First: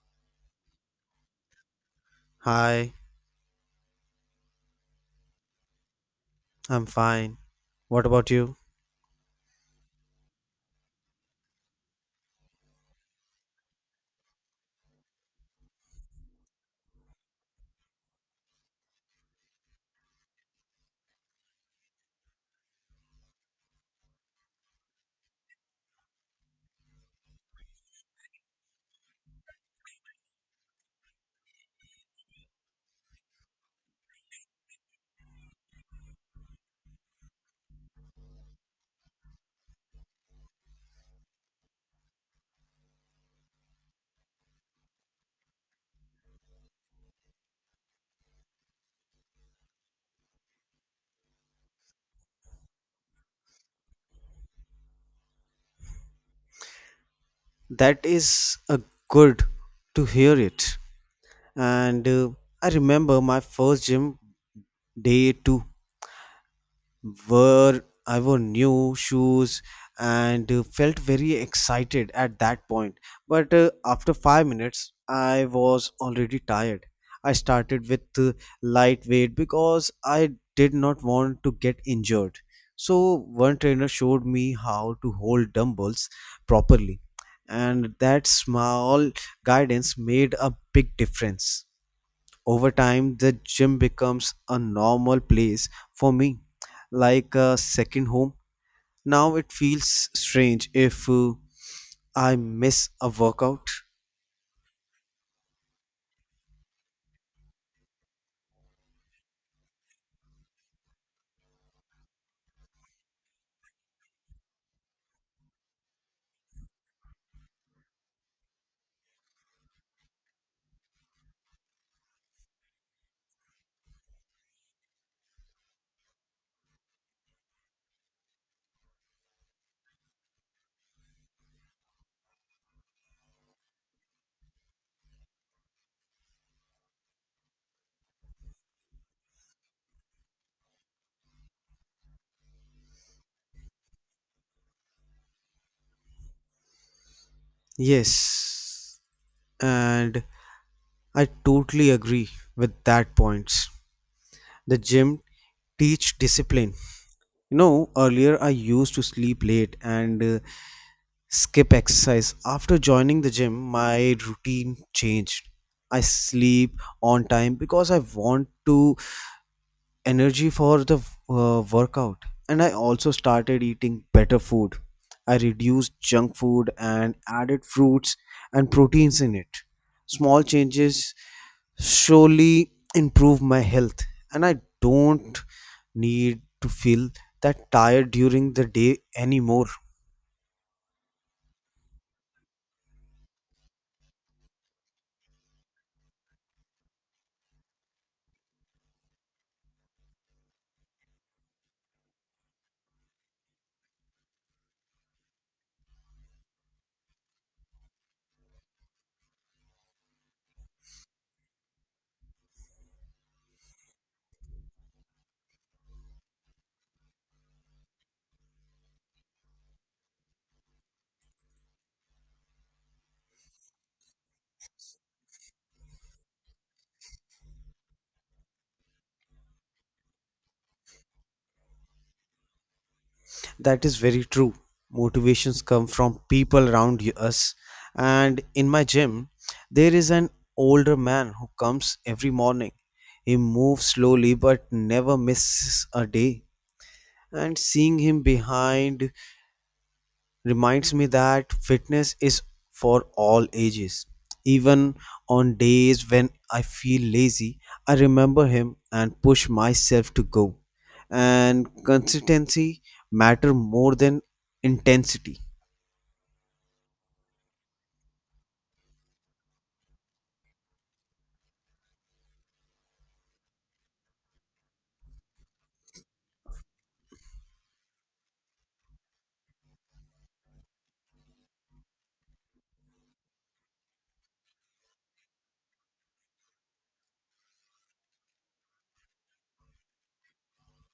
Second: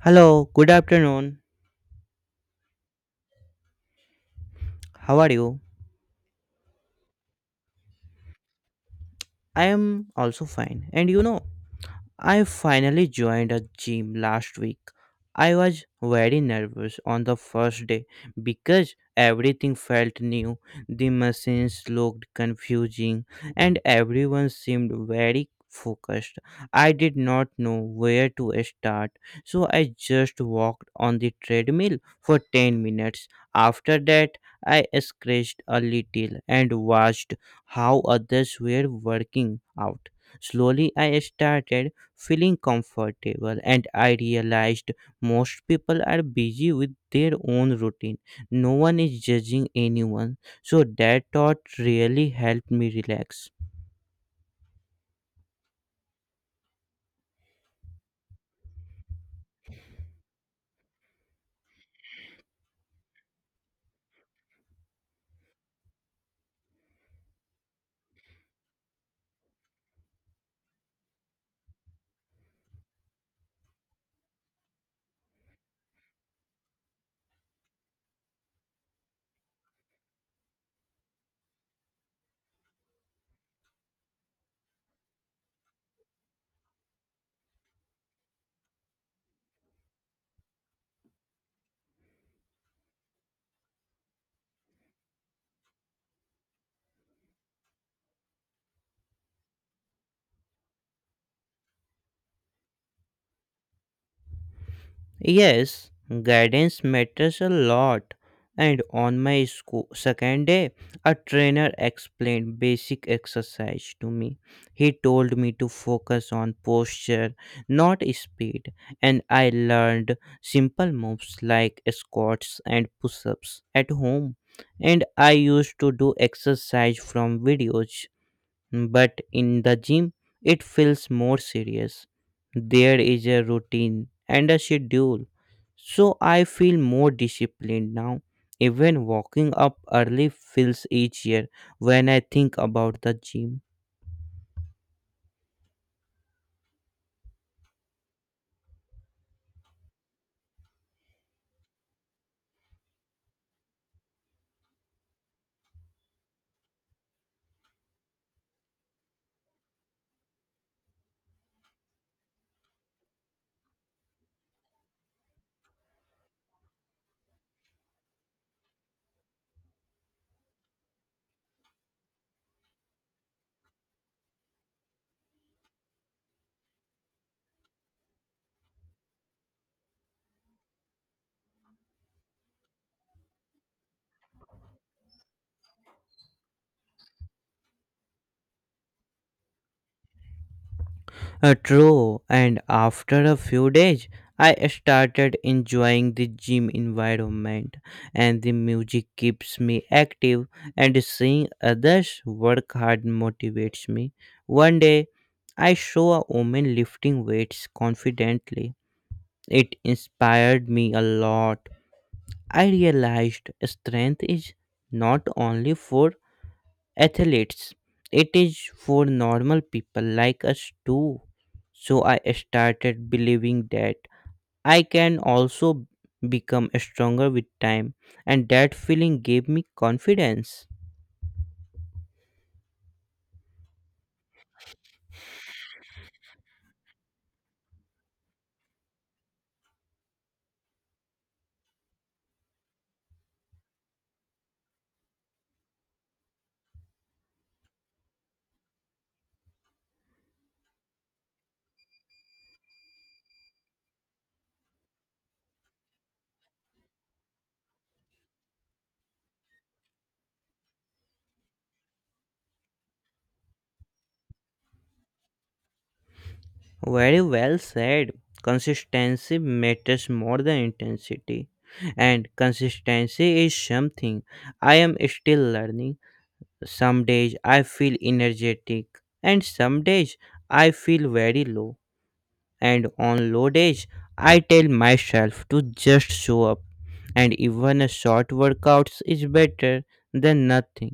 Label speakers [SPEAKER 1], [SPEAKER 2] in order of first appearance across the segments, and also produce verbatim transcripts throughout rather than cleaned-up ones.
[SPEAKER 1] Hello, good afternoon.
[SPEAKER 2] Hi,
[SPEAKER 1] How are you?
[SPEAKER 2] I'm fine. What about you?
[SPEAKER 1] I am also fine. And you know, I finally joined a gym last week. I was very nervous on the first day because everything felt new. The machines looked confusing and everyone seemed very focused. I did not know where to start, so I just walked on the treadmill for ten minutes. After that, I scratched a little and watched how others were working out. Slowly, I started feeling comfortable and I realized most people are busy with their own routine. No one is judging anyone. So that thought really helped me relax.
[SPEAKER 2] That is a good to hear it. And uh, I remember my first gym day too. Wore I wore new shoes and uh, felt very excited at that point. But uh, after five minutes, I was already tired. I started with uh, lightweight because I did not want to get injured. So one trainer showed me how to hold dumbbells properly, and that small guidance made a big difference. Over time the gym becomes a normal place for me, like a second home. Now it feels strange if uh, I miss a workout.
[SPEAKER 1] Yes, guidance matters a lot. And on my school, second day, a trainer explained basic exercise to me. He told me to focus on posture, not speed, and I learned simple moves like squats and push ups at home. And I used to do exercise from videos but in the gym, it feels more serious. There is a routine and a schedule. So I feel more disciplined now. Even walking up early feels easier when I think about the gym.
[SPEAKER 2] Yes, and I totally agree with that point. The gym teach discipline. You know, earlier I used to sleep late and uh, skip exercise. After joining the gym my routine changed. I sleep on time because I want to energy for the uh, workout. And I also started eating better food. I reduced junk food and added fruits and proteins in it. Small changes surely improve my health, and I don't need to feel that tired during the day anymore.
[SPEAKER 1] Uh, true, and after a few days, I started enjoying the gym environment, and the music keeps me active, and seeing others work hard motivates me. One day, I saw a woman lifting weights confidently. It inspired me a lot. I realized strength is not only for athletes. It is for normal people like us too. So I started believing that I can also become stronger with time, and that feeling gave me confidence.
[SPEAKER 2] That is very true. Motivations come from people around y- us. And in my gym, there is an older man who comes every morning. He moves slowly but never misses a day. And seeing him behind reminds me that fitness is for all ages. Even on days when I feel lazy, I remember him and push myself to go. And consistency matter more than intensity.
[SPEAKER 1] Very well said. Consistency matters more than intensity, and consistency is something I am still learning. Some days I feel energetic, and some days I feel very low, and on low days I tell myself to just show up, and even a short workouts is better than nothing.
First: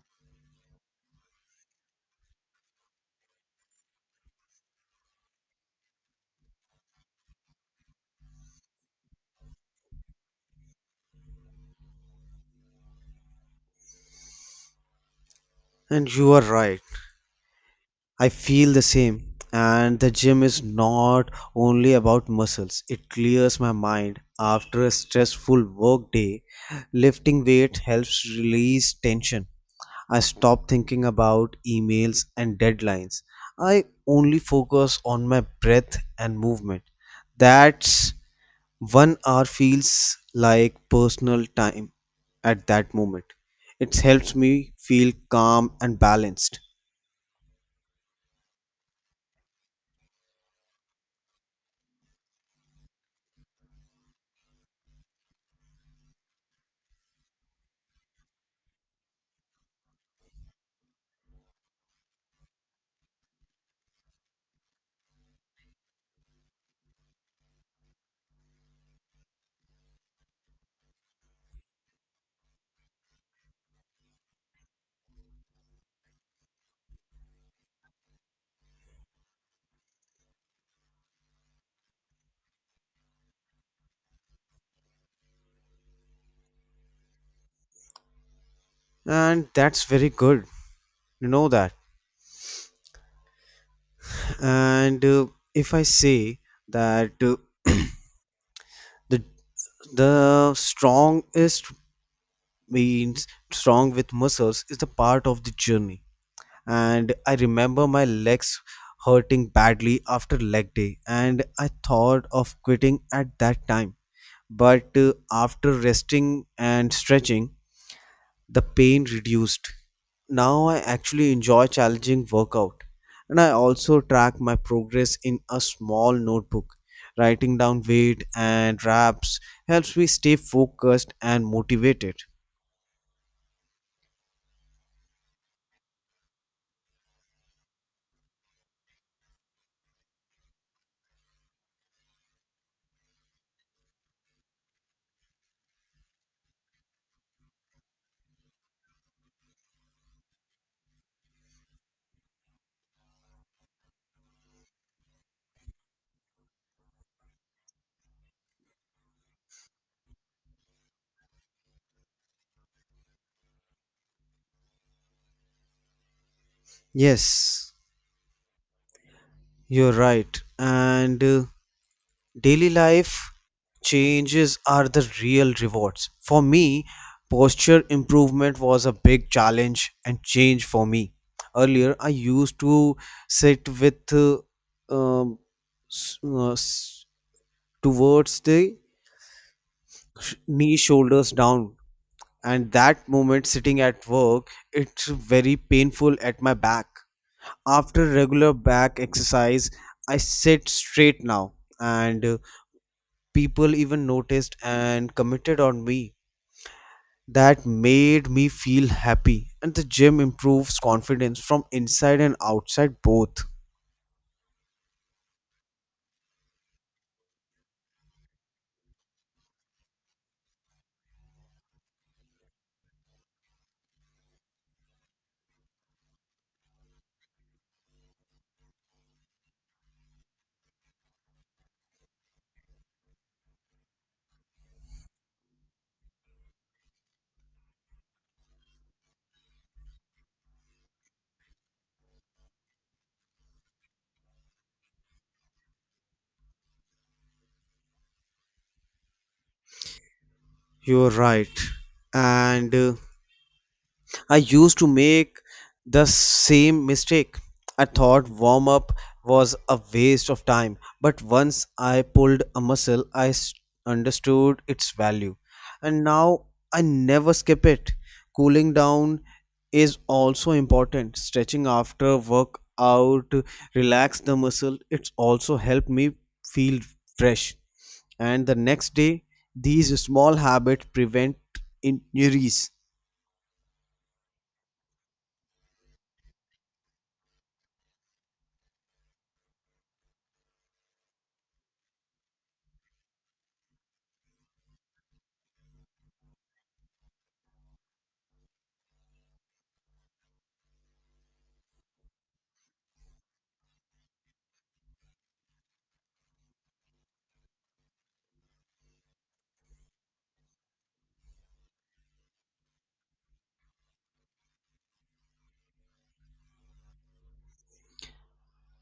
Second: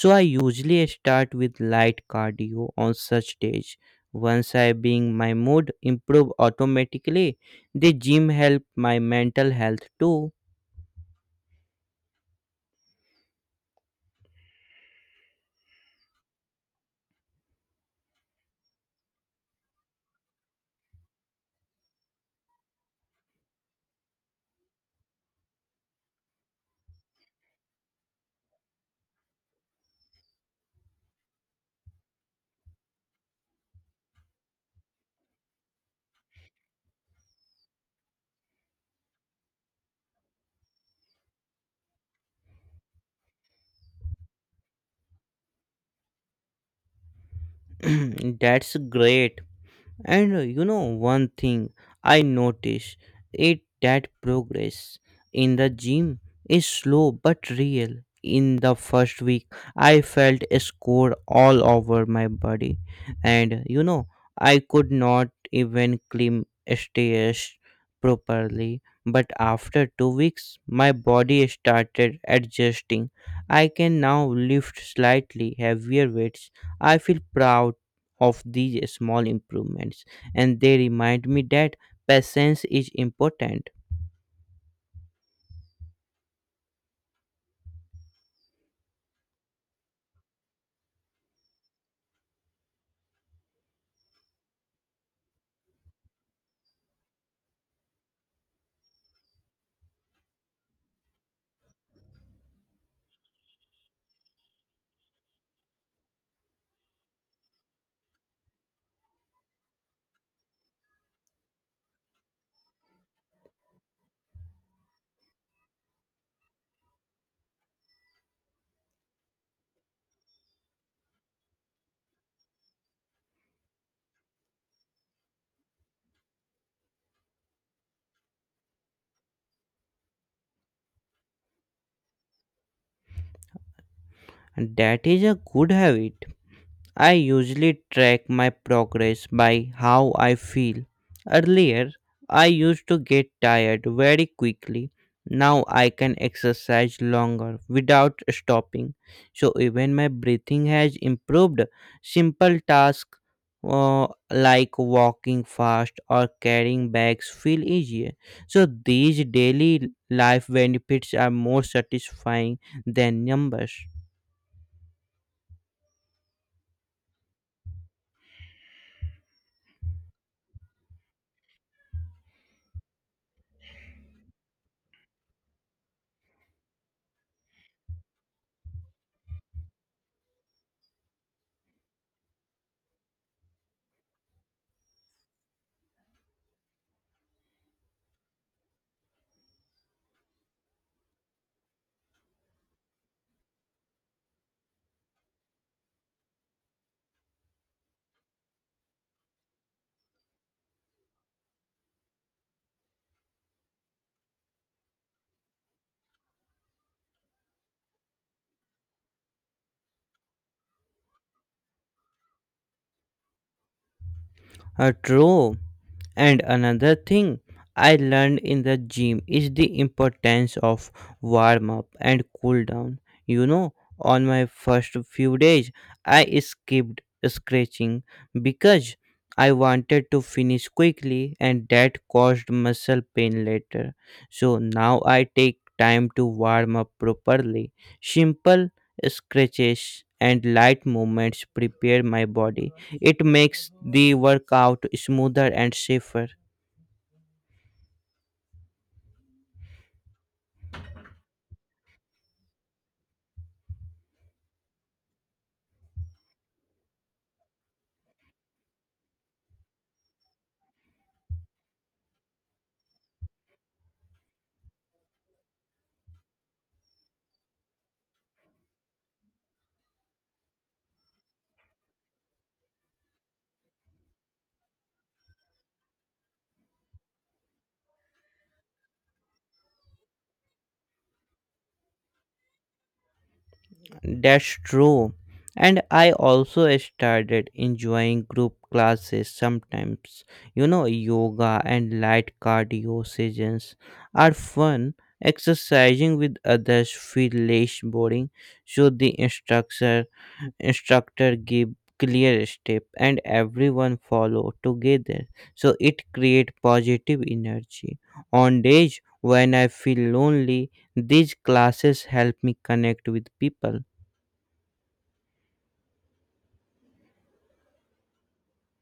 [SPEAKER 1] So I usually start with light cardio on such days. Once I being, my mood improve automatically. The gym help my mental health too.
[SPEAKER 2] And you are right. I feel the same. And the gym is not only about muscles, it clears my mind. After a stressful work day, lifting weight helps release tension. I stop thinking about emails and deadlines. I only focus on my breath and movement. That's one hour feels like personal time at that moment. It helps me feel calm and balanced.
[SPEAKER 1] That's great. And uh, you know, one thing I notice it that progress in the gym is slow but real. In the first week, I felt a score all over my body, and you know, I could not even climb stairs properly, but after two weeks my body started adjusting. I can now lift slightly heavier weights. I feel proud of these small improvements, and they remind me that patience is important.
[SPEAKER 2] And that's very good. You know that. And uh, if I say that, uh, the the strongest means strong with muscles is the part of the journey. And I remember my legs hurting badly after leg day, and I thought of quitting at that time. But uh, after resting and stretching the pain reduced. Now I actually enjoy challenging workout. And I also track my progress in a small notebook. Writing down weight and reps helps me stay focused and motivated.
[SPEAKER 1] And that is a good habit. I usually track my progress by how I feel. Earlier, I used to get tired very quickly. Now I can exercise longer without stopping. So even my breathing has improved. Simple tasks uh, like walking fast or carrying bags feel easier. So these daily life benefits are more satisfying than numbers.
[SPEAKER 2] Yes, you're right. And uh, daily life changes are the real rewards. For me, posture improvement was a big challenge and change for me. Earlier, I used to sit with uh, um, s- uh, s- towards the knee shoulders down, and that moment sitting at work, it's very painful at my back. After regular back exercise, I sit straight now, and uh, people even noticed and committed on me. That made me feel happy, and the gym improves confidence from inside and outside both.
[SPEAKER 1] Uh, true. And another thing I learned in the gym is the importance of warm up and cool down. You know, on my first few days, I skipped scratching because I wanted to finish quickly, and that caused muscle pain later. So now I take time to warm up properly. Simple scratches and light movements prepare my body. It makes the workout smoother and safer.
[SPEAKER 2] You're right. And uh, I used to make the same mistake. I thought warm up was a waste of time, but once I pulled a muscle, I s- understood its value. And now I never skip it. Cooling down is also important. Stretching after workout, relax the muscle. It's also helped me feel fresh. And the next day, these small habits prevent injuries.
[SPEAKER 1] That's true. And I also started enjoying group classes sometimes. You know, yoga and light cardio sessions are fun. Exercising with others feel less boring, so the instructor instructor give clear step and everyone follow together, so it create positive energy. On days when I feel lonely, these classes help me connect with people.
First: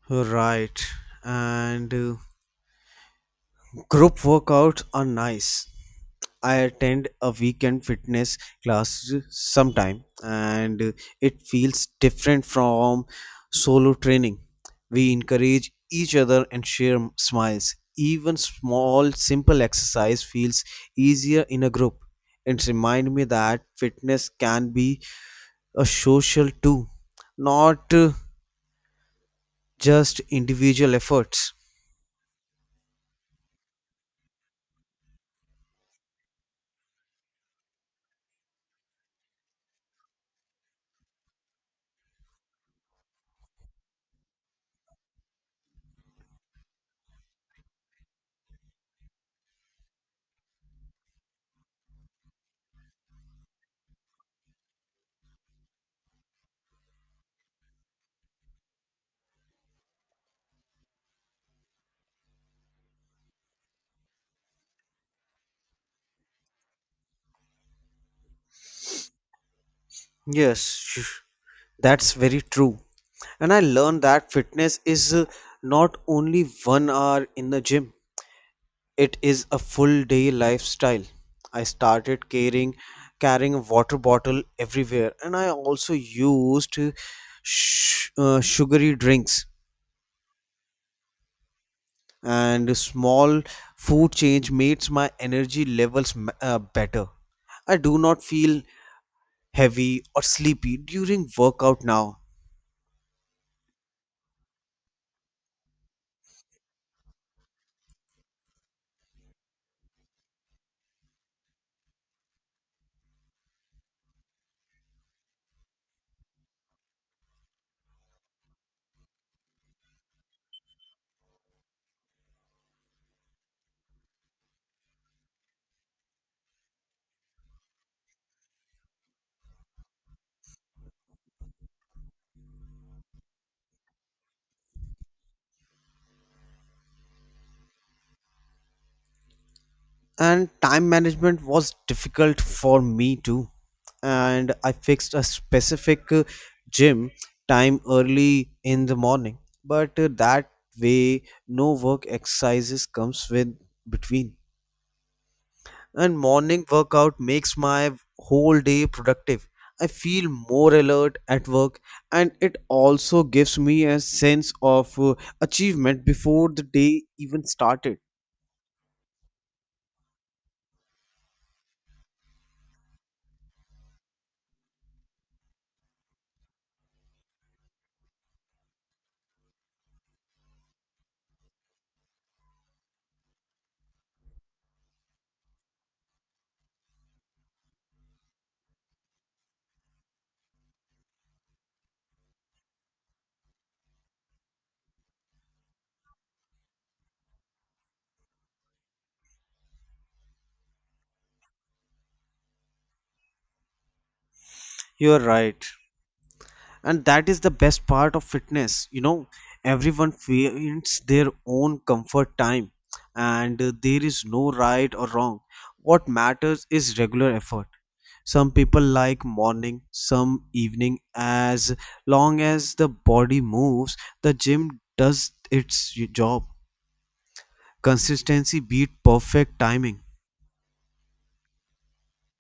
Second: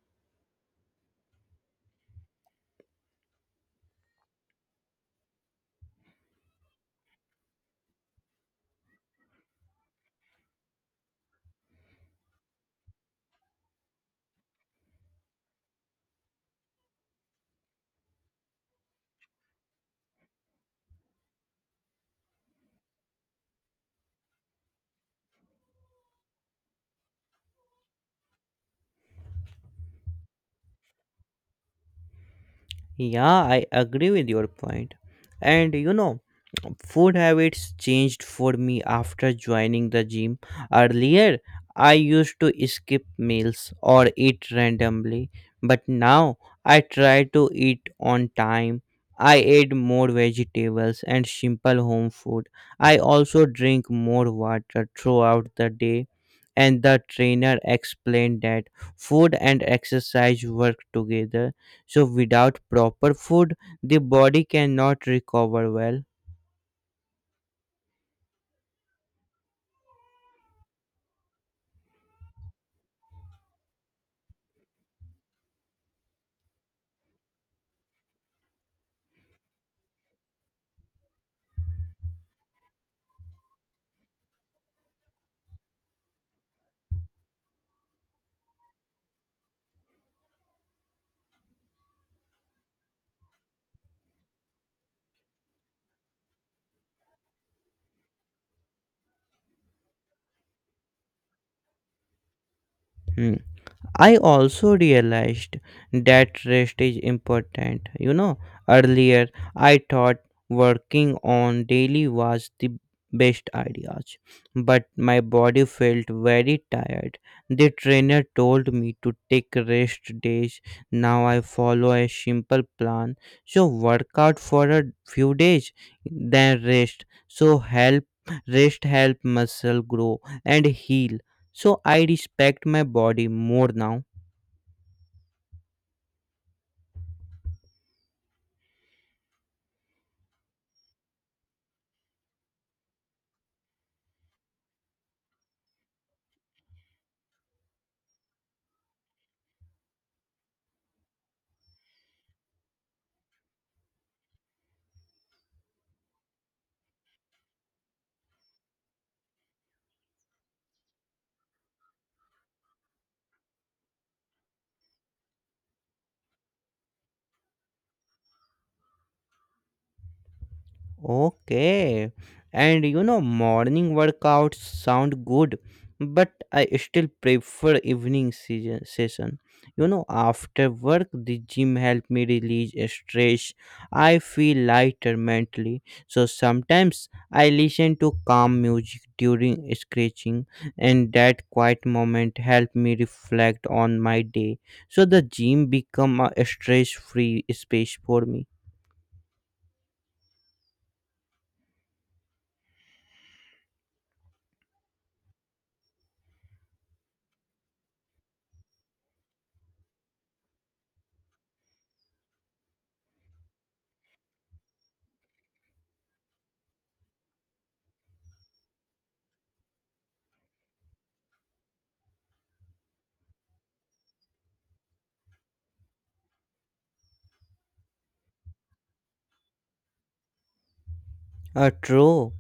[SPEAKER 2] Right. And uh, group workouts are nice. I attend a weekend fitness class sometime, and uh, it feels different from solo training. We encourage each other and share m- smiles. Even small, simple exercise feels easier in a group. It reminds me that fitness can be a social too, not uh, just individual efforts.
[SPEAKER 1] Yeah, I agree with your point. And you know, food habits changed for me after joining the gym. Earlier, I used to skip meals or eat randomly, but now I try to eat on time. I eat more vegetables and simple home food. I also drink more water throughout the day, and the trainer explained that food and exercise work together. So, without proper food, the body cannot recover well.
[SPEAKER 2] Yes, that's very true. And I learned that fitness is uh, not only one hour in the gym, it is a full day lifestyle. I started carrying carrying a water bottle everywhere, and I also used uh, sh- uh, sugary drinks and small food change makes my energy levels m- uh, better. I do not feel heavy or sleepy during workout now.
[SPEAKER 1] Hmm. I also realized that rest is important. You know, earlier I thought working on daily was the best ideas, but my body felt very tired. The trainer told me to take rest days. Now I follow a simple plan. So workout for a few days, then rest. So help rest help muscle grow and heal, so I respect my body more now.
[SPEAKER 2] And time management was difficult for me too. And I fixed a specific uh, gym time early in the morning. But uh, that way no work exercises comes with between. And morning workout makes my whole day productive. I feel more alert at work, and it also gives me a sense of uh, achievement before the day even started.
[SPEAKER 1] Okay. And you know, morning workouts sound good, but I still prefer evening season, session. You know, after work, the gym help me release stress. I feel lighter mentally. So sometimes I listen to calm music during stretching, and that quiet moment help me reflect on my day. So the gym become a stress-free space for me.
[SPEAKER 2] You're right, and that is the best part of fitness. You know, everyone finds their own comfort time. And uh, there is no right or wrong. What matters is regular effort. Some people like morning, some evening. As long as the body moves, the gym does its job. Consistency beat perfect timing.
[SPEAKER 1] Uh, true.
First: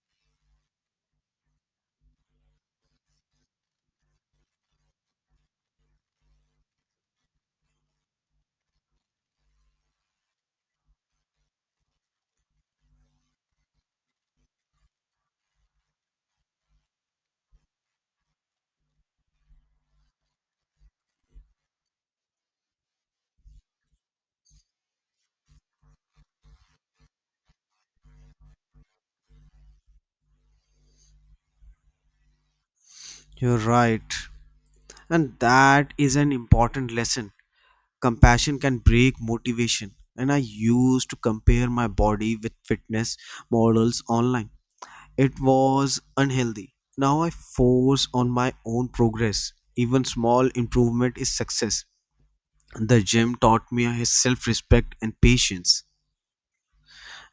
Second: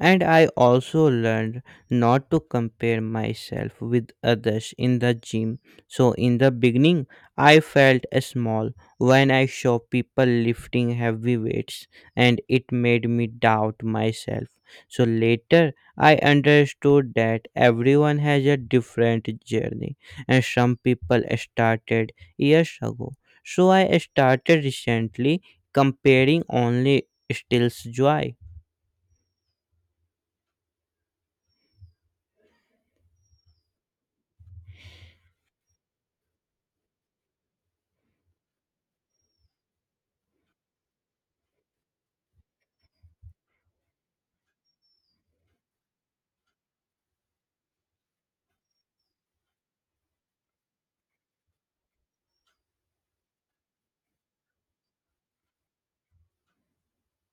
[SPEAKER 1] And I also learned not to compare myself with others in the gym. So, in the beginning, I felt small when I saw people lifting heavy weights, and it made me doubt myself. So, later, I understood that everyone has a different journey, and some people started years ago. So, I started recently comparing only stills joy.
[SPEAKER 2] You're right, and that is an important lesson. Compassion can break motivation. And I used to compare my body with fitness models online. It was unhealthy. Now I force on my own progress. Even small improvement is success. The gym taught me self respect and patience.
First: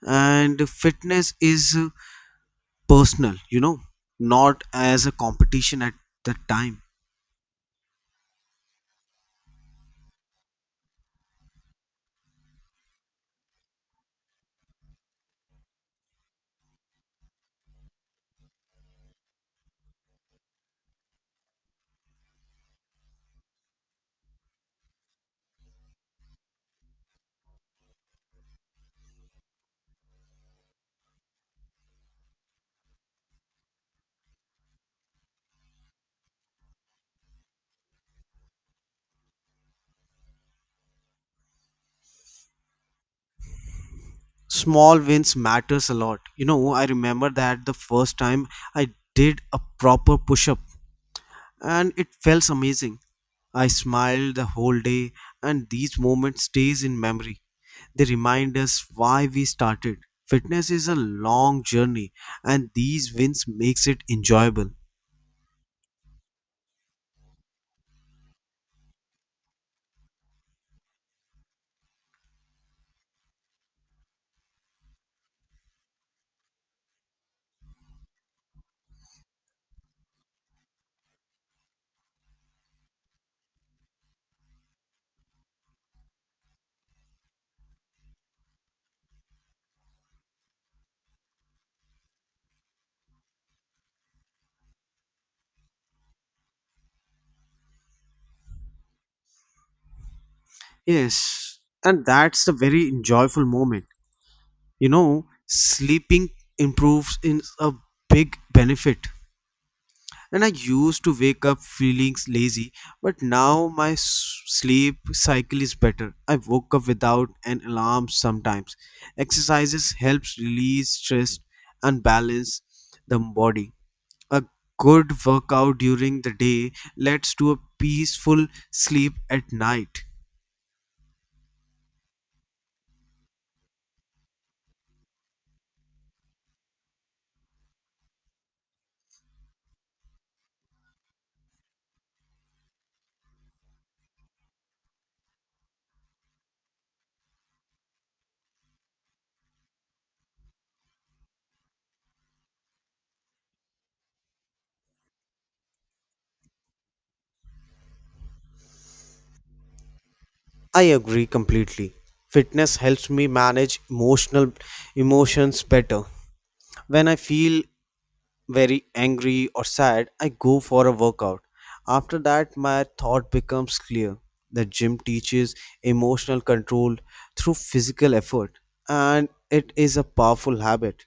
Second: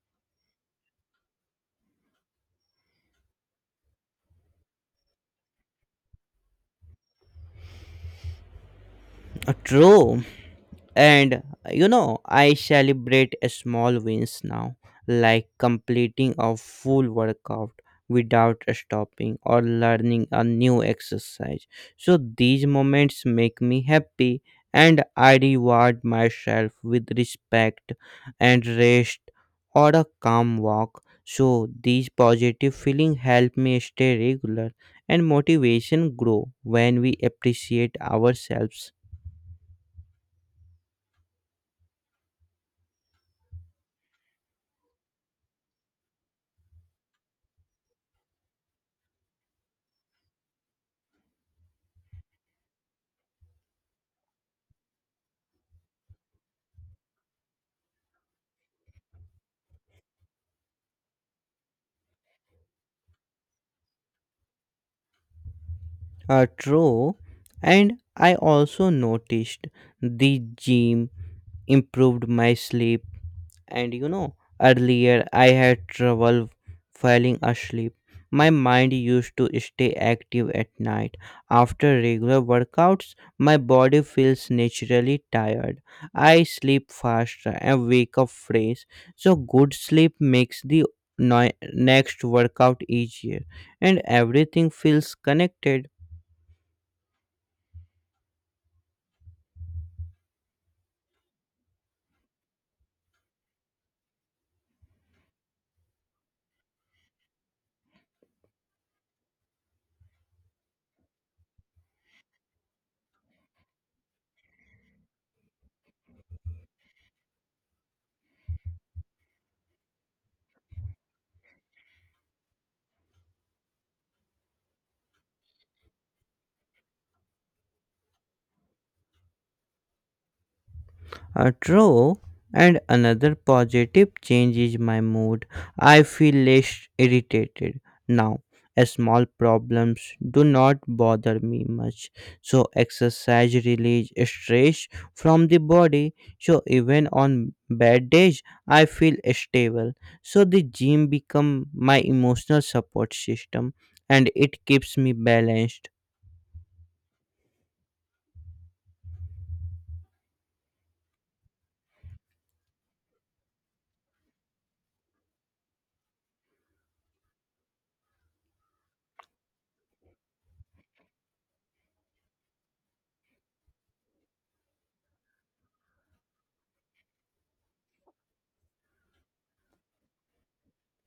[SPEAKER 2] And fitness is uh, personal, you know, not as a competition at that time.
[SPEAKER 1] Uh, True. And you know, I celebrate a small wins now, like completing a full workout without stopping or learning a new exercise. So these moments make me happy, and I reward myself with respect and rest or a calm walk. So these positive feelings help me stay regular, and motivation grow when we appreciate ourselves.
[SPEAKER 2] Small wins matters a lot. You know, I remember that the first time I did a proper push up and it felt amazing. I smiled the whole day, and these moments stays in memory. They remind us why we started. Fitness is a long journey, and these wins makes it enjoyable.
[SPEAKER 1] Uh, true. And I also noticed the gym improved my sleep. And you know, earlier I had trouble falling asleep. My mind used to stay active at night. After regular workouts, my body feels naturally tired. I sleep faster and wake up fresh. So, good sleep makes the noi- next workout easier, and everything feels connected.
[SPEAKER 2] Yes, and that's a very enjoyable moment. You know, sleeping improves in a big benefit. And I used to wake up feeling lazy, but now my s- sleep cycle is better. I woke up without an alarm sometimes. Exercises helps release stress and balance the body. A good workout during the day leads to a peaceful sleep at night.
[SPEAKER 1] Uh, true. And another positive change is my mood. I feel less irritated now. As small problems do not bother me much. So, exercise relieves stress from the body. So, even on bad days, I feel stable. So, the gym become my emotional support system, and it keeps me balanced.
[SPEAKER 2] I agree completely. Fitness helps me manage emotional emotions better. When I feel very angry or sad, I go for a workout. After that, my thought becomes clear. The gym teaches emotional control through physical effort, and it is a powerful habit.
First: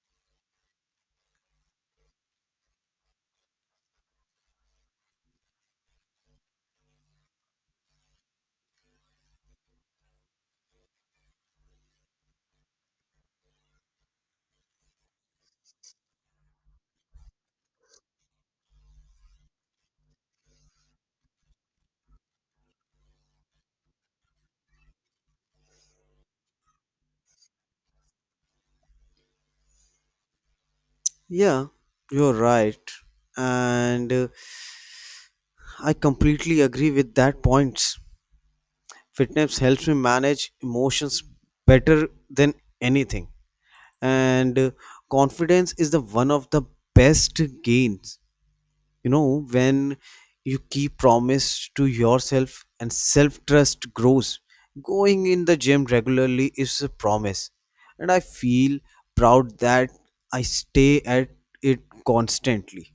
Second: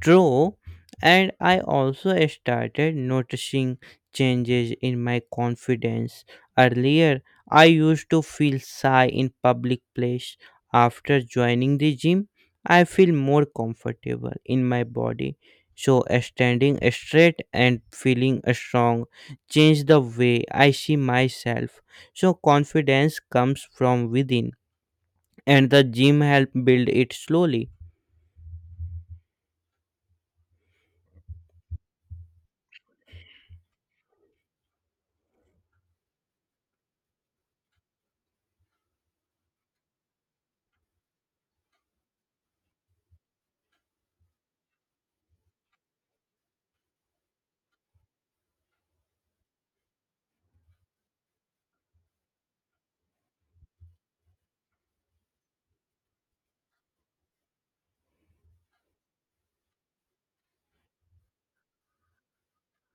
[SPEAKER 1] True, and I also started noticing changes in my confidence. Earlier, I used to feel shy in public place. After joining the gym, I feel more comfortable in my body. So, standing straight and feeling strong changed the way I see myself. So, confidence comes from within, and the gym helped build it slowly.
[SPEAKER 2] Yeah, you're right. And uh, I completely agree with that points. Fitness helps me manage emotions better than anything. And uh, confidence is the one of the best gains. You know, when you keep promise to yourself, and self trust grows. Going in the gym regularly is a promise, and I feel proud that I stay at it constantly.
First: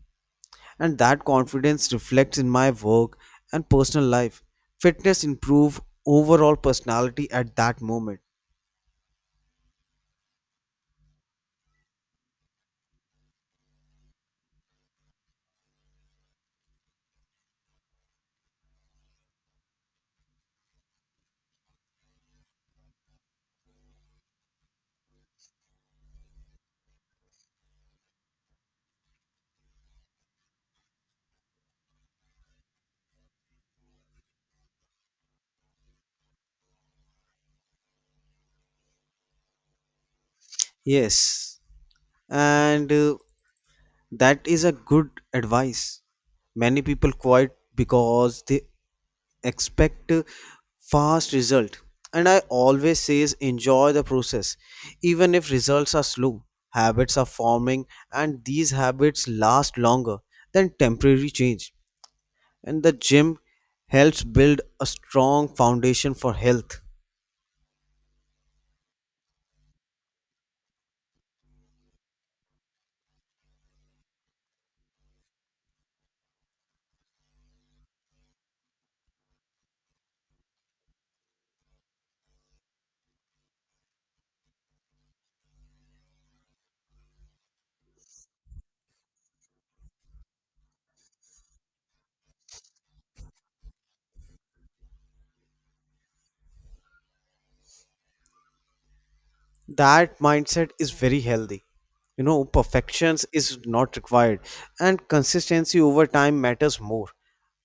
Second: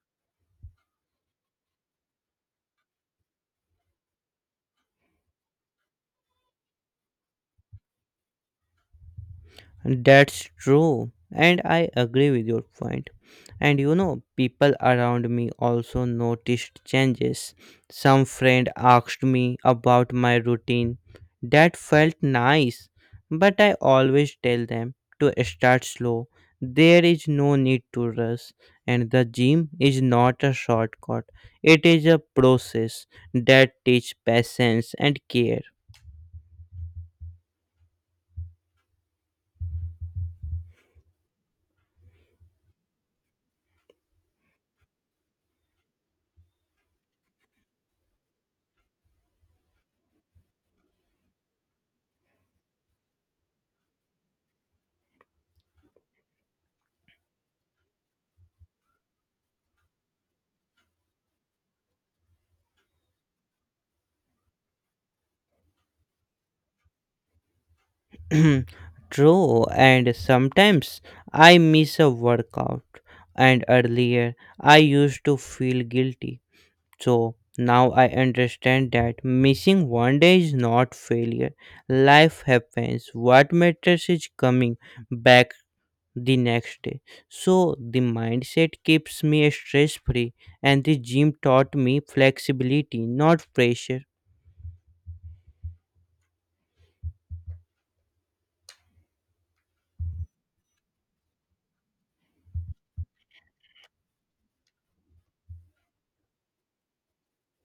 [SPEAKER 2] And that confidence reflects in my work and personal life. Fitness improve overall personality at that moment.
[SPEAKER 1] That's true. And I agree with your point. And you know, people around me also noticed changes. Some friend asked me about my routine. That felt nice. But I always tell them to start slow. There is no need to rush. And the gym is not a shortcut. It is a process that teaches patience and care.
[SPEAKER 2] Yes, and uh, that is a good advice. Many people quit because they expect a fast result. And I always says enjoy the process. Even if results are slow, habits are forming. And these habits last longer than temporary change. And the gym helps build a strong foundation for health.
[SPEAKER 1] True, and sometimes I miss a workout, and earlier I used to feel guilty. So now I understand that missing one day is not failure. Life happens. What matters is coming back the next day. So the mindset keeps me stress free, and the gym taught me flexibility, not pressure.
[SPEAKER 2] That mindset is very healthy. You know, perfections is not required, and consistency over time matters more.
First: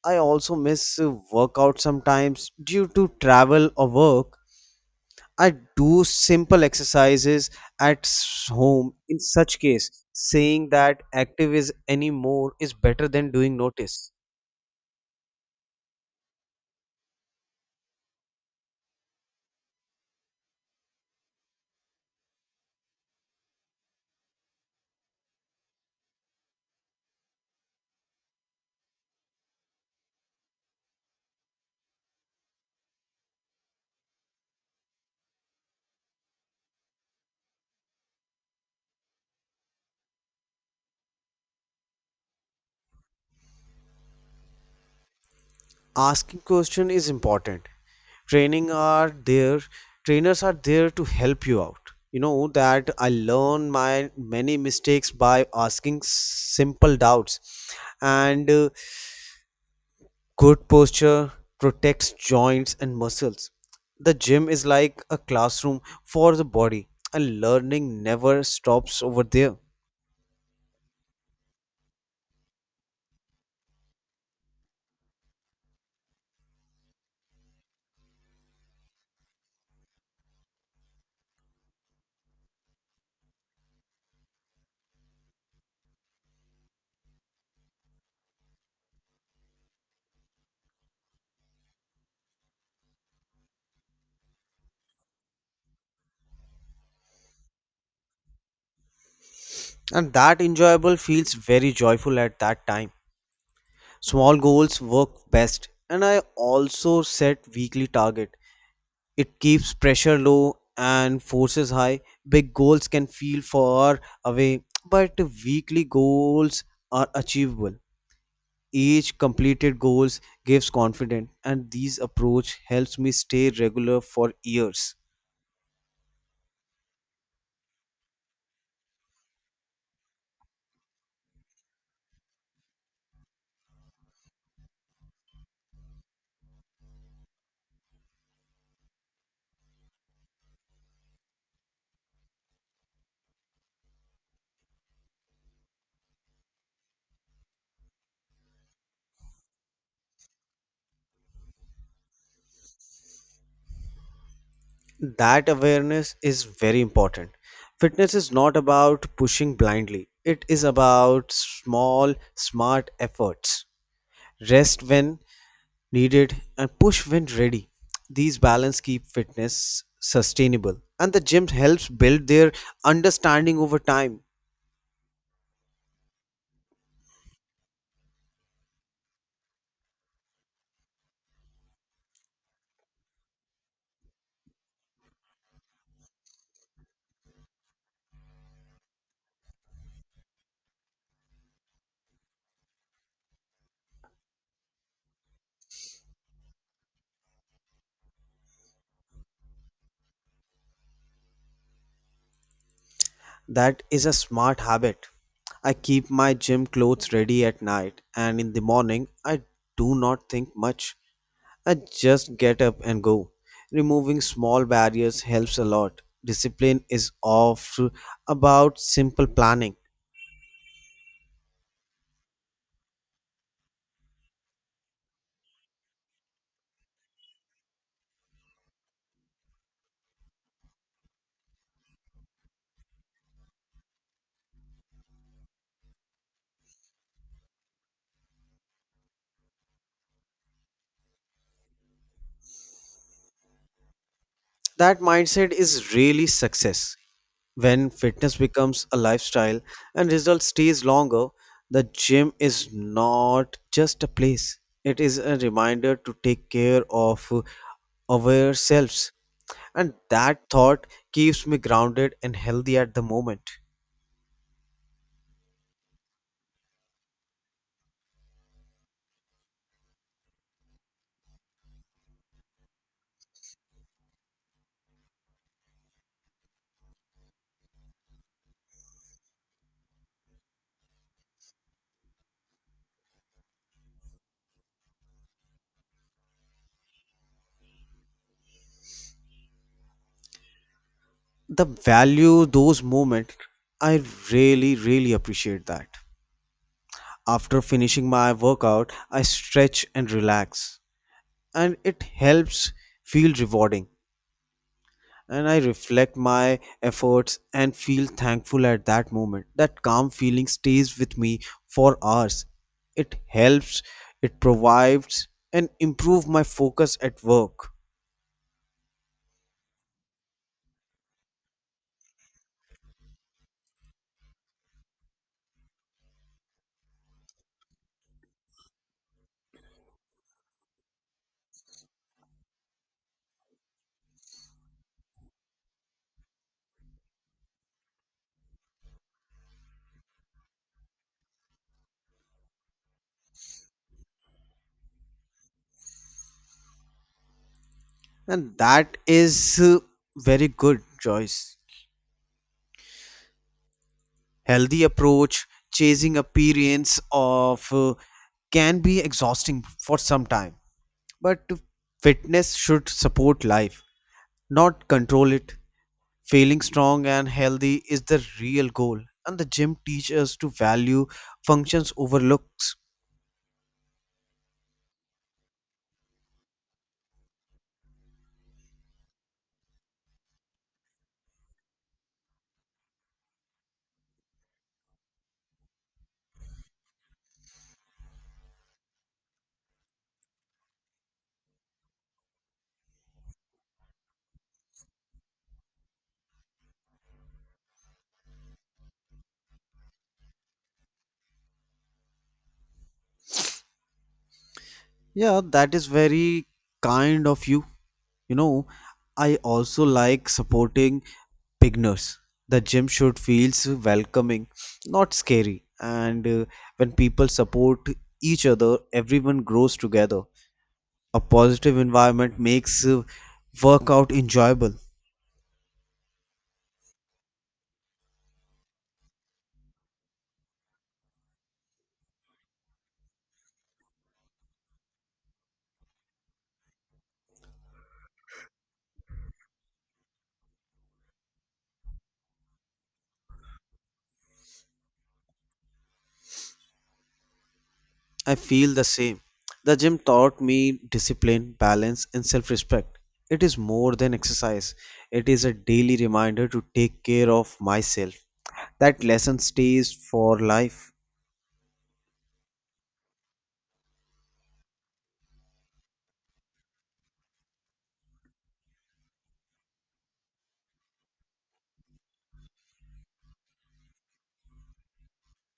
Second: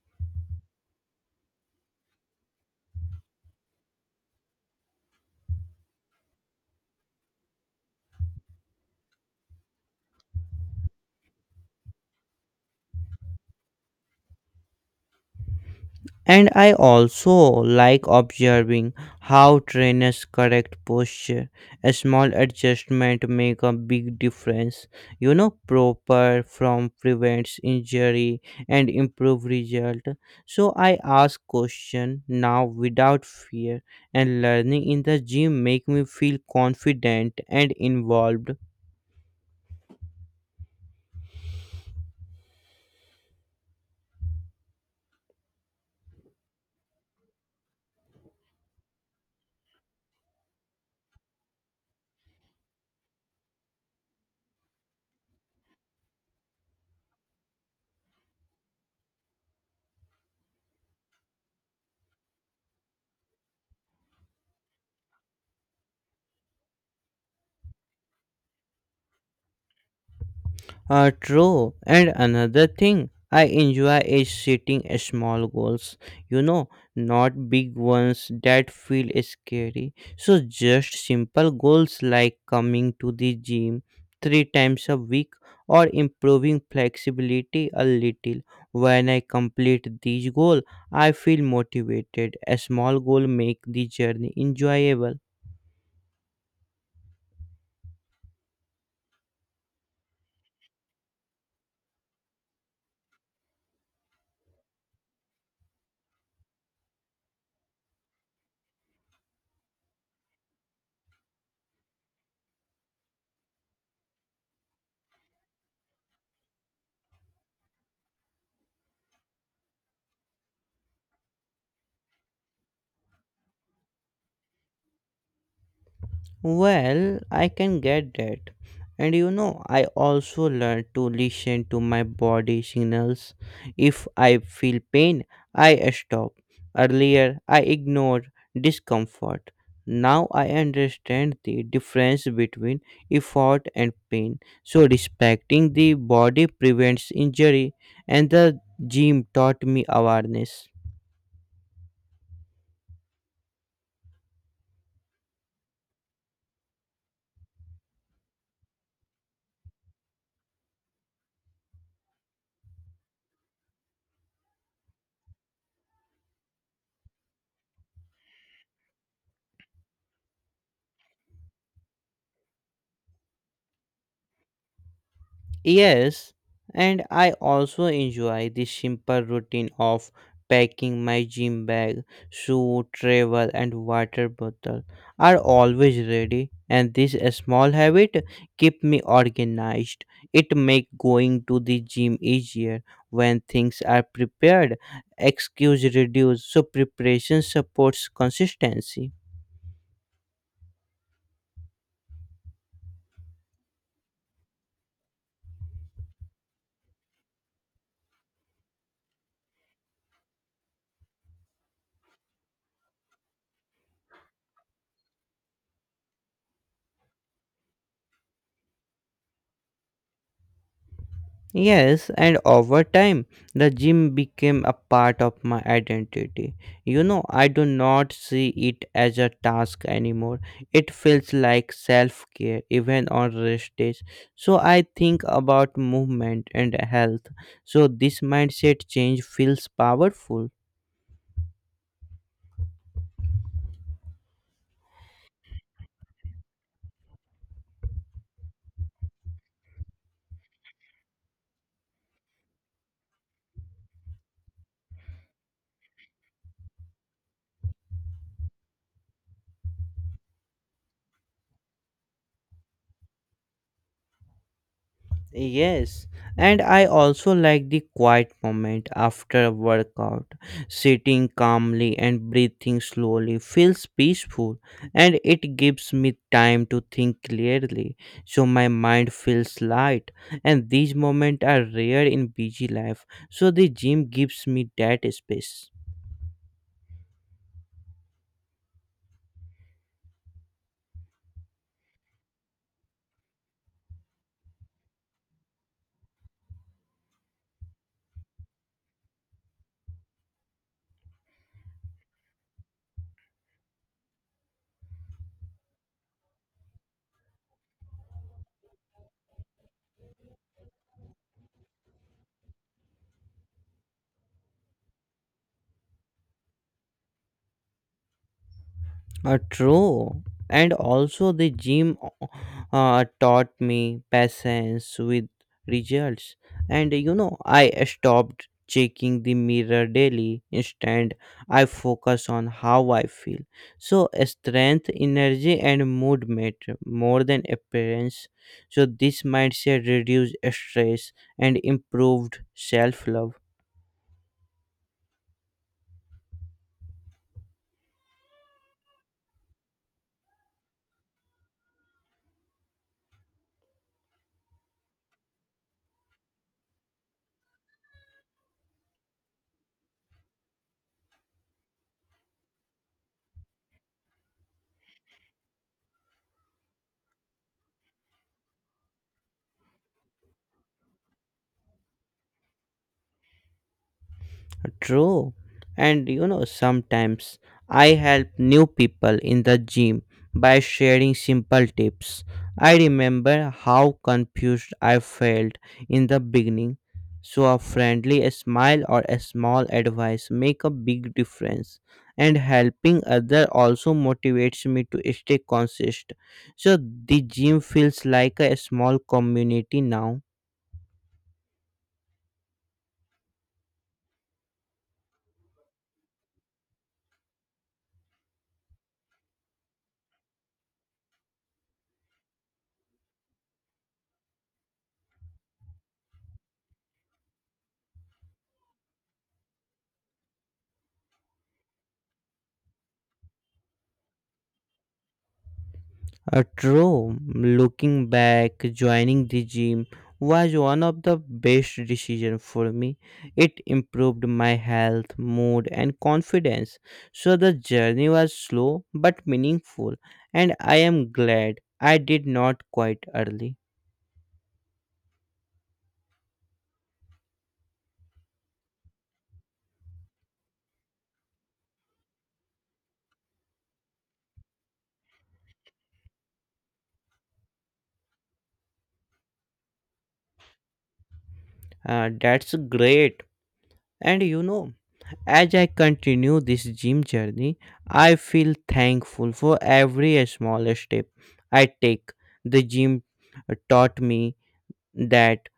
[SPEAKER 2] I also miss uh, workout sometimes due to travel or work. I do simple exercises at s- home. In such case, saying that active is anymore is better than doing notice.
[SPEAKER 1] And I also like observing how trainers correct posture. A small adjustment make a big difference. You know, proper from prevents injury and improve result. So I ask question now without fear, and learning in the gym make me feel confident and involved.
[SPEAKER 2] Asking question is important. Training are there. Trainers are there to help you out. You know that I learn my many mistakes by asking simple doubts. And uh, good posture protects joints and muscles. The gym is like a classroom for the body, and learning never stops over there.
[SPEAKER 1] Uh, true. And another thing I enjoy is setting small goals, you know, not big ones that feel scary. So, just simple goals like coming to the gym three times a week or improving flexibility a little. When I complete these goals, I feel motivated. A small goal make the journey enjoyable.
[SPEAKER 2] And that enjoyable feels very joyful at that time. Small goals work best, and I also set weekly target. It keeps pressure low and forces high. Big goals can feel far away, but weekly goals are achievable. Each completed goals gives confidence, and these approach helps me stay regular for years.
[SPEAKER 1] Well, I can get that. And you know, I also learned to listen to my body signals. If I feel pain, I stop. Earlier, I ignored discomfort. Now I understand the difference between effort and pain. So, respecting the body prevents injury, and the gym taught me awareness.
[SPEAKER 2] That awareness is very important. Fitness is not about pushing blindly, it is about small smart efforts. Rest when needed and push when ready. These balance keep fitness sustainable, and the gym helps build their understanding over time.
[SPEAKER 1] Yes, and I also enjoy the simple routine of packing my gym bag, shoe, travel, and water bottle are always ready, and this small habit keep me organized. It make going to the gym easier when things are prepared. Excuse reduce, so preparation supports consistency.
[SPEAKER 2] That is a smart habit. I keep my gym clothes ready at night, and in the morning, I do not think much. I just get up and go. Removing small barriers helps a lot. Discipline is of about simple planning.
[SPEAKER 1] Yes, and over time, the gym became a part of my identity. You know, I do not see it as a task anymore. It feels like self care, even on rest days. So I think about movement and health. So this mindset change feels powerful.
[SPEAKER 2] That mindset is really success. When fitness becomes a lifestyle and result stays longer, the gym is not just a place. It is a reminder to take care of uh, ourselves. And that thought keeps me grounded and healthy at the moment.
[SPEAKER 1] Yes, and I also like the quiet moment after a workout. Sitting calmly and breathing slowly feels peaceful, and it gives me time to think clearly, so my mind feels light, and these moments are rare in busy life, so the gym gives me that space.
[SPEAKER 2] The value those moments, I really, really appreciate that. After finishing my workout, I stretch and relax, and it helps feel rewarding. And I reflect my efforts and feel thankful at that moment. That calm feeling stays with me for hours. It helps, it provides and improve my focus at work.
[SPEAKER 1] Uh, true. And also, the gym uh, taught me patience with results. And you know, I stopped checking the mirror daily. Instead, I focus on how I feel. So, strength, energy, and mood matter more than appearance. So, this mindset reduced stress and improved self love.
[SPEAKER 2] And that is uh, very good choice. Healthy approach chasing appearance of uh, can be exhausting for some time, but fitness should support life, not control it. Feeling strong and healthy is the real goal, and the gym teaches us to value functions over looks.
[SPEAKER 1] True. And you know, sometimes I help new people in the gym by sharing simple tips. I remember how confused I felt in the beginning. So, a friendly smile or a small advice make a big difference. And helping other also motivates me to stay consistent. So, the gym feels like a small community now.
[SPEAKER 2] Yeah, that is very kind of you. You know, I also like supporting beginners. The gym should feels welcoming, not scary. And uh, when people support each other, everyone grows together. A positive environment makes uh, workout enjoyable.
[SPEAKER 1] Uh, true. Looking back, joining the gym was one of the best decisions for me. It improved my health, mood, and confidence. So the journey was slow but meaningful, and I am glad I did not quit early.
[SPEAKER 2] I feel the same. The gym taught me discipline, balance, and self respect. It is more than exercise, it is a daily reminder to take care of myself. That lesson stays for life.
[SPEAKER 1] Uh, that's great. And you know, as I continue this gym journey, I feel thankful for every small step I take. The gym taught me that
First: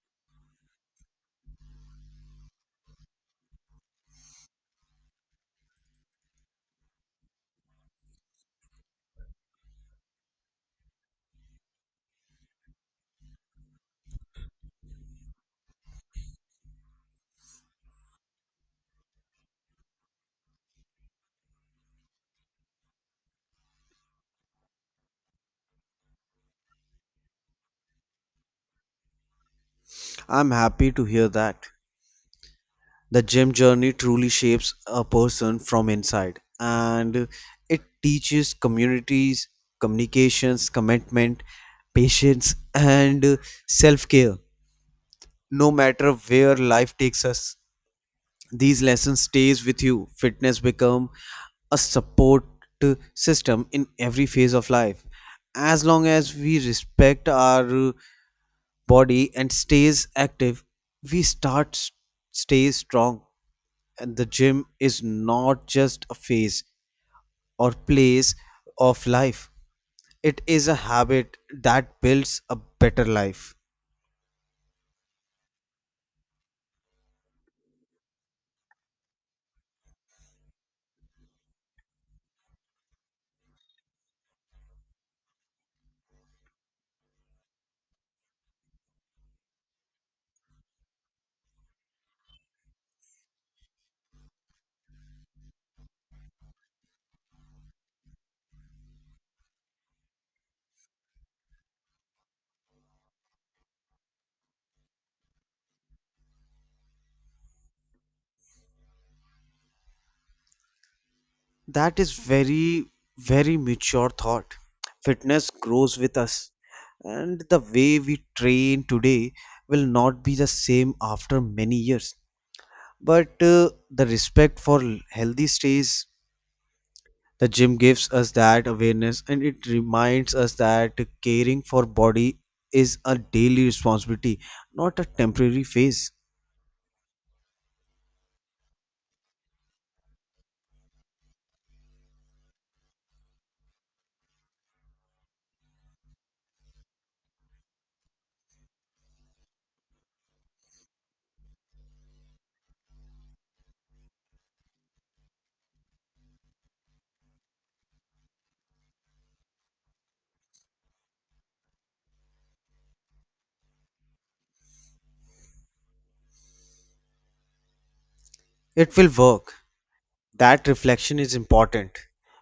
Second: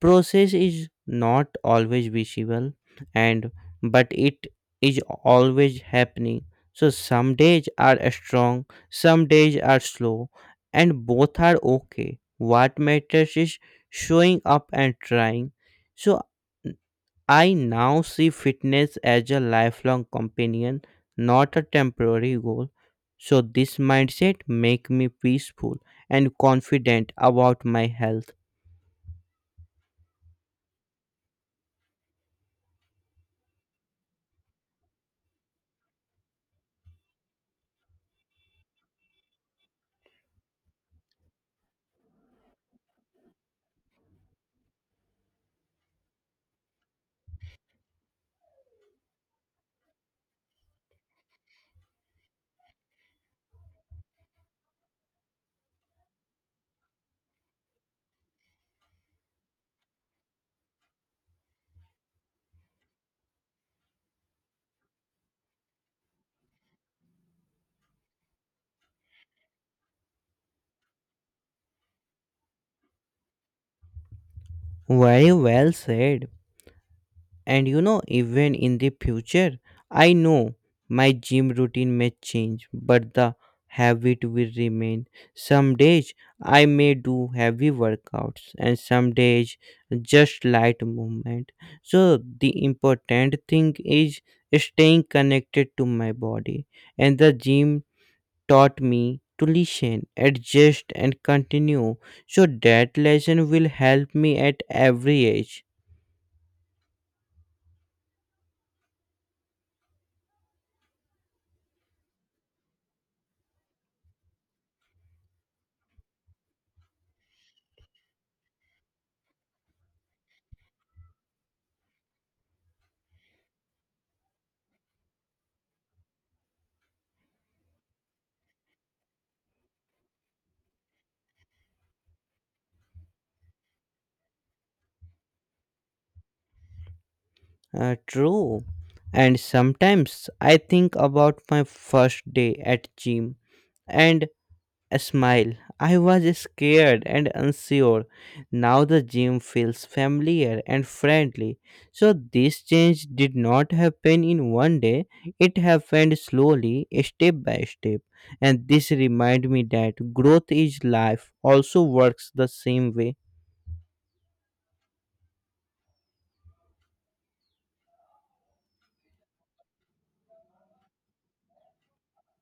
[SPEAKER 1] process is not always visible, and but it is always happening. So some days are strong, some days are slow, and both are okay. What matters is showing up and trying. So I now see fitness as a lifelong companion, not a temporary goal. So this mindset make me peaceful and confident about my health.
[SPEAKER 2] I'm happy to hear that. The gym journey truly shapes a person from inside, and it teaches communities, communications, commitment, patience, and self care, no matter where life takes us. These lessons stays with you. Fitness become a support system in every phase of life. As long as we respect our body and stays active, we start s- stay strong. And the gym is not just a phase or place of life, it is a habit that builds a better life.
[SPEAKER 1] Very well said. And you know, even in the future, I know my gym routine may change, but the habit will remain. Some days I may do heavy workouts, and some days just light movement. So, the important thing is staying connected to my body, and the gym taught me to listen, adjust, and continue. So, that lesson will help me at every age.
[SPEAKER 2] That is very, very mature thought. Fitness grows with us, and the way we train today will not be the same after many years. But uh, the respect for l- healthy stays. The gym gives us that awareness, and it reminds us that caring for body is a daily responsibility, not a temporary phase.
[SPEAKER 1] Uh, true. And sometimes I think about my first day at gym and a smile. I was scared and unsure. Now the gym feels familiar and friendly. So this change did not happen in one day. It happened slowly, step by step. And this remind me that growth is life also works the same way.
[SPEAKER 2] It will work. That reflection is important.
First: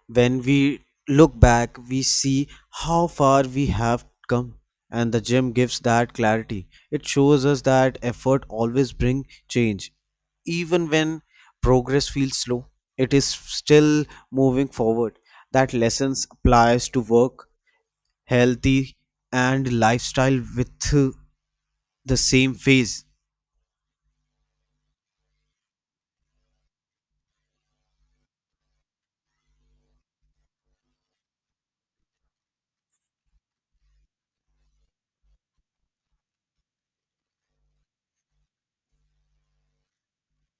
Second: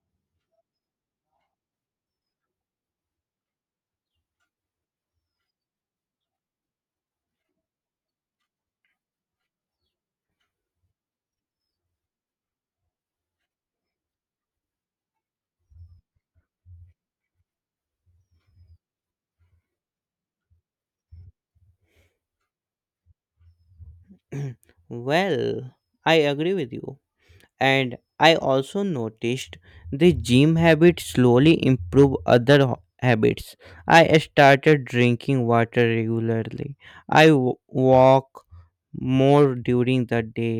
[SPEAKER 2] When we look back, we see how far we have come, and the gym gives that clarity. It shows us that effort always brings change. Even when progress feels slow, it is still moving forward. That lesson applies to work, healthy, and lifestyle with uh, the same phase.
[SPEAKER 1] Well, I agree with you. And I also noticed the gym habit slowly improve other ho- habits. I started drinking water regularly. I w- walk more during the day,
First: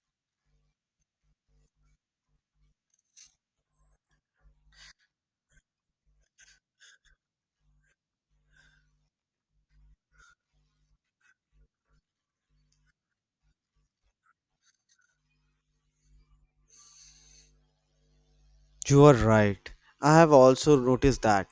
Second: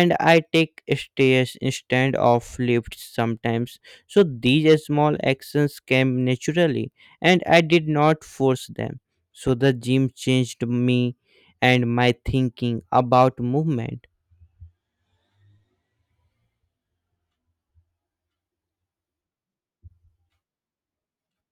[SPEAKER 1] and I take stairs instead of lifts sometimes. So these small actions came naturally, and I did not force them. So the gym changed me and my thinking about movement.
[SPEAKER 2] You are right. I have also noticed that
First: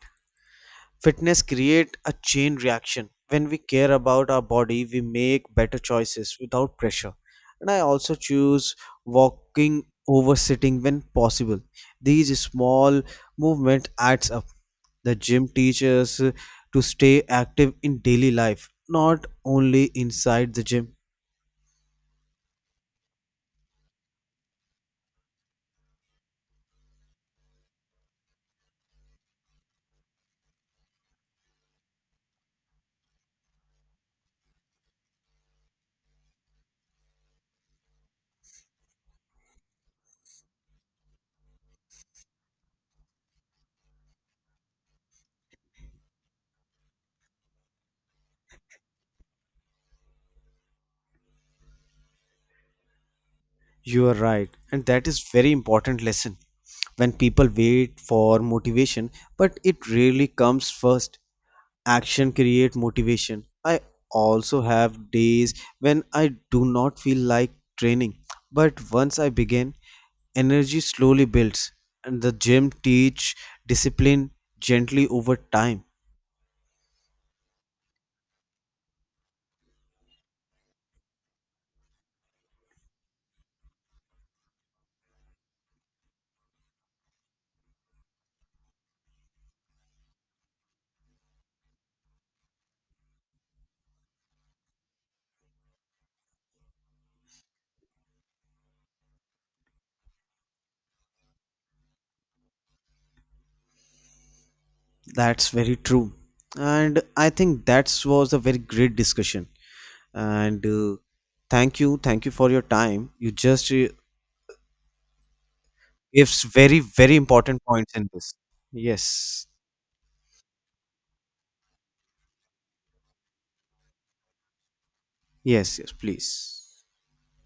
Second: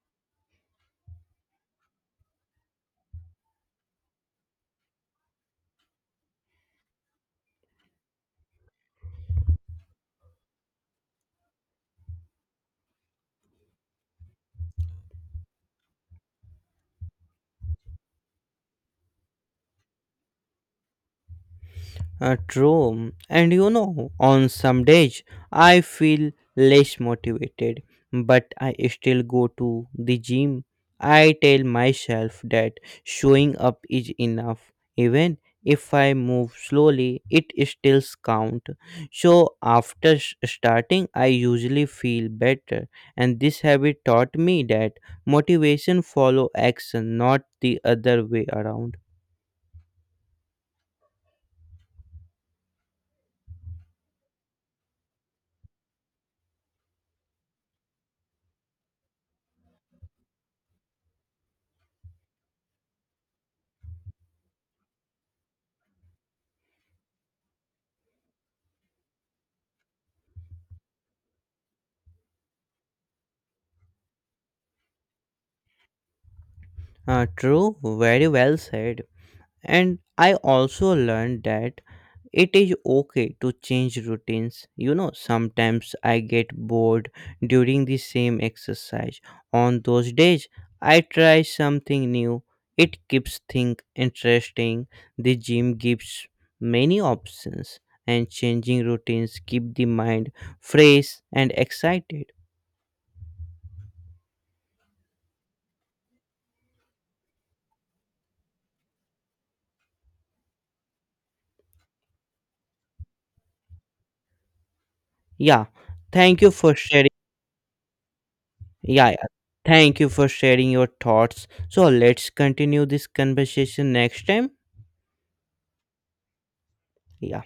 [SPEAKER 2] fitness create a chain reaction. When we care about our body, we make better choices without pressure. And I also choose walking over sitting when possible. These small movement adds up. The gym teaches to stay active in daily life, not only inside the gym.
[SPEAKER 1] Uh, true. And you know, on some days I feel less motivated, but I still go to the gym. I tell myself that showing up is enough. Even if I move slowly, it still counts. So after s- starting, I usually feel better. And this habit taught me that motivation follow action, not the other way around.
[SPEAKER 2] You are right, and that is very important lesson. When people wait for motivation, but it really comes first. Action create motivation. I also have days when I do not feel like training, but once I begin energy slowly builds. And the gym teach discipline gently over time.
[SPEAKER 1] Uh, true, very well said. And I also learned that it is okay to change routines. You know, sometimes I get bored during the same exercise. On those days I try something new. It keeps things interesting. The gym gives many options, and changing routines keep the mind fresh and excited.
[SPEAKER 2] That's very true. And I think that was a very great discussion. And uh, thank you thank you for your time. You just uh,
[SPEAKER 1] Yeah, thank
[SPEAKER 2] gives
[SPEAKER 1] you for
[SPEAKER 2] very
[SPEAKER 1] sharing.
[SPEAKER 2] very important points in this.
[SPEAKER 1] Yeah, yeah.
[SPEAKER 2] Yes,
[SPEAKER 1] Thank you for sharing your thoughts. So let's continue this conversation next time.
[SPEAKER 2] yes, yes, please.
[SPEAKER 1] Yeah.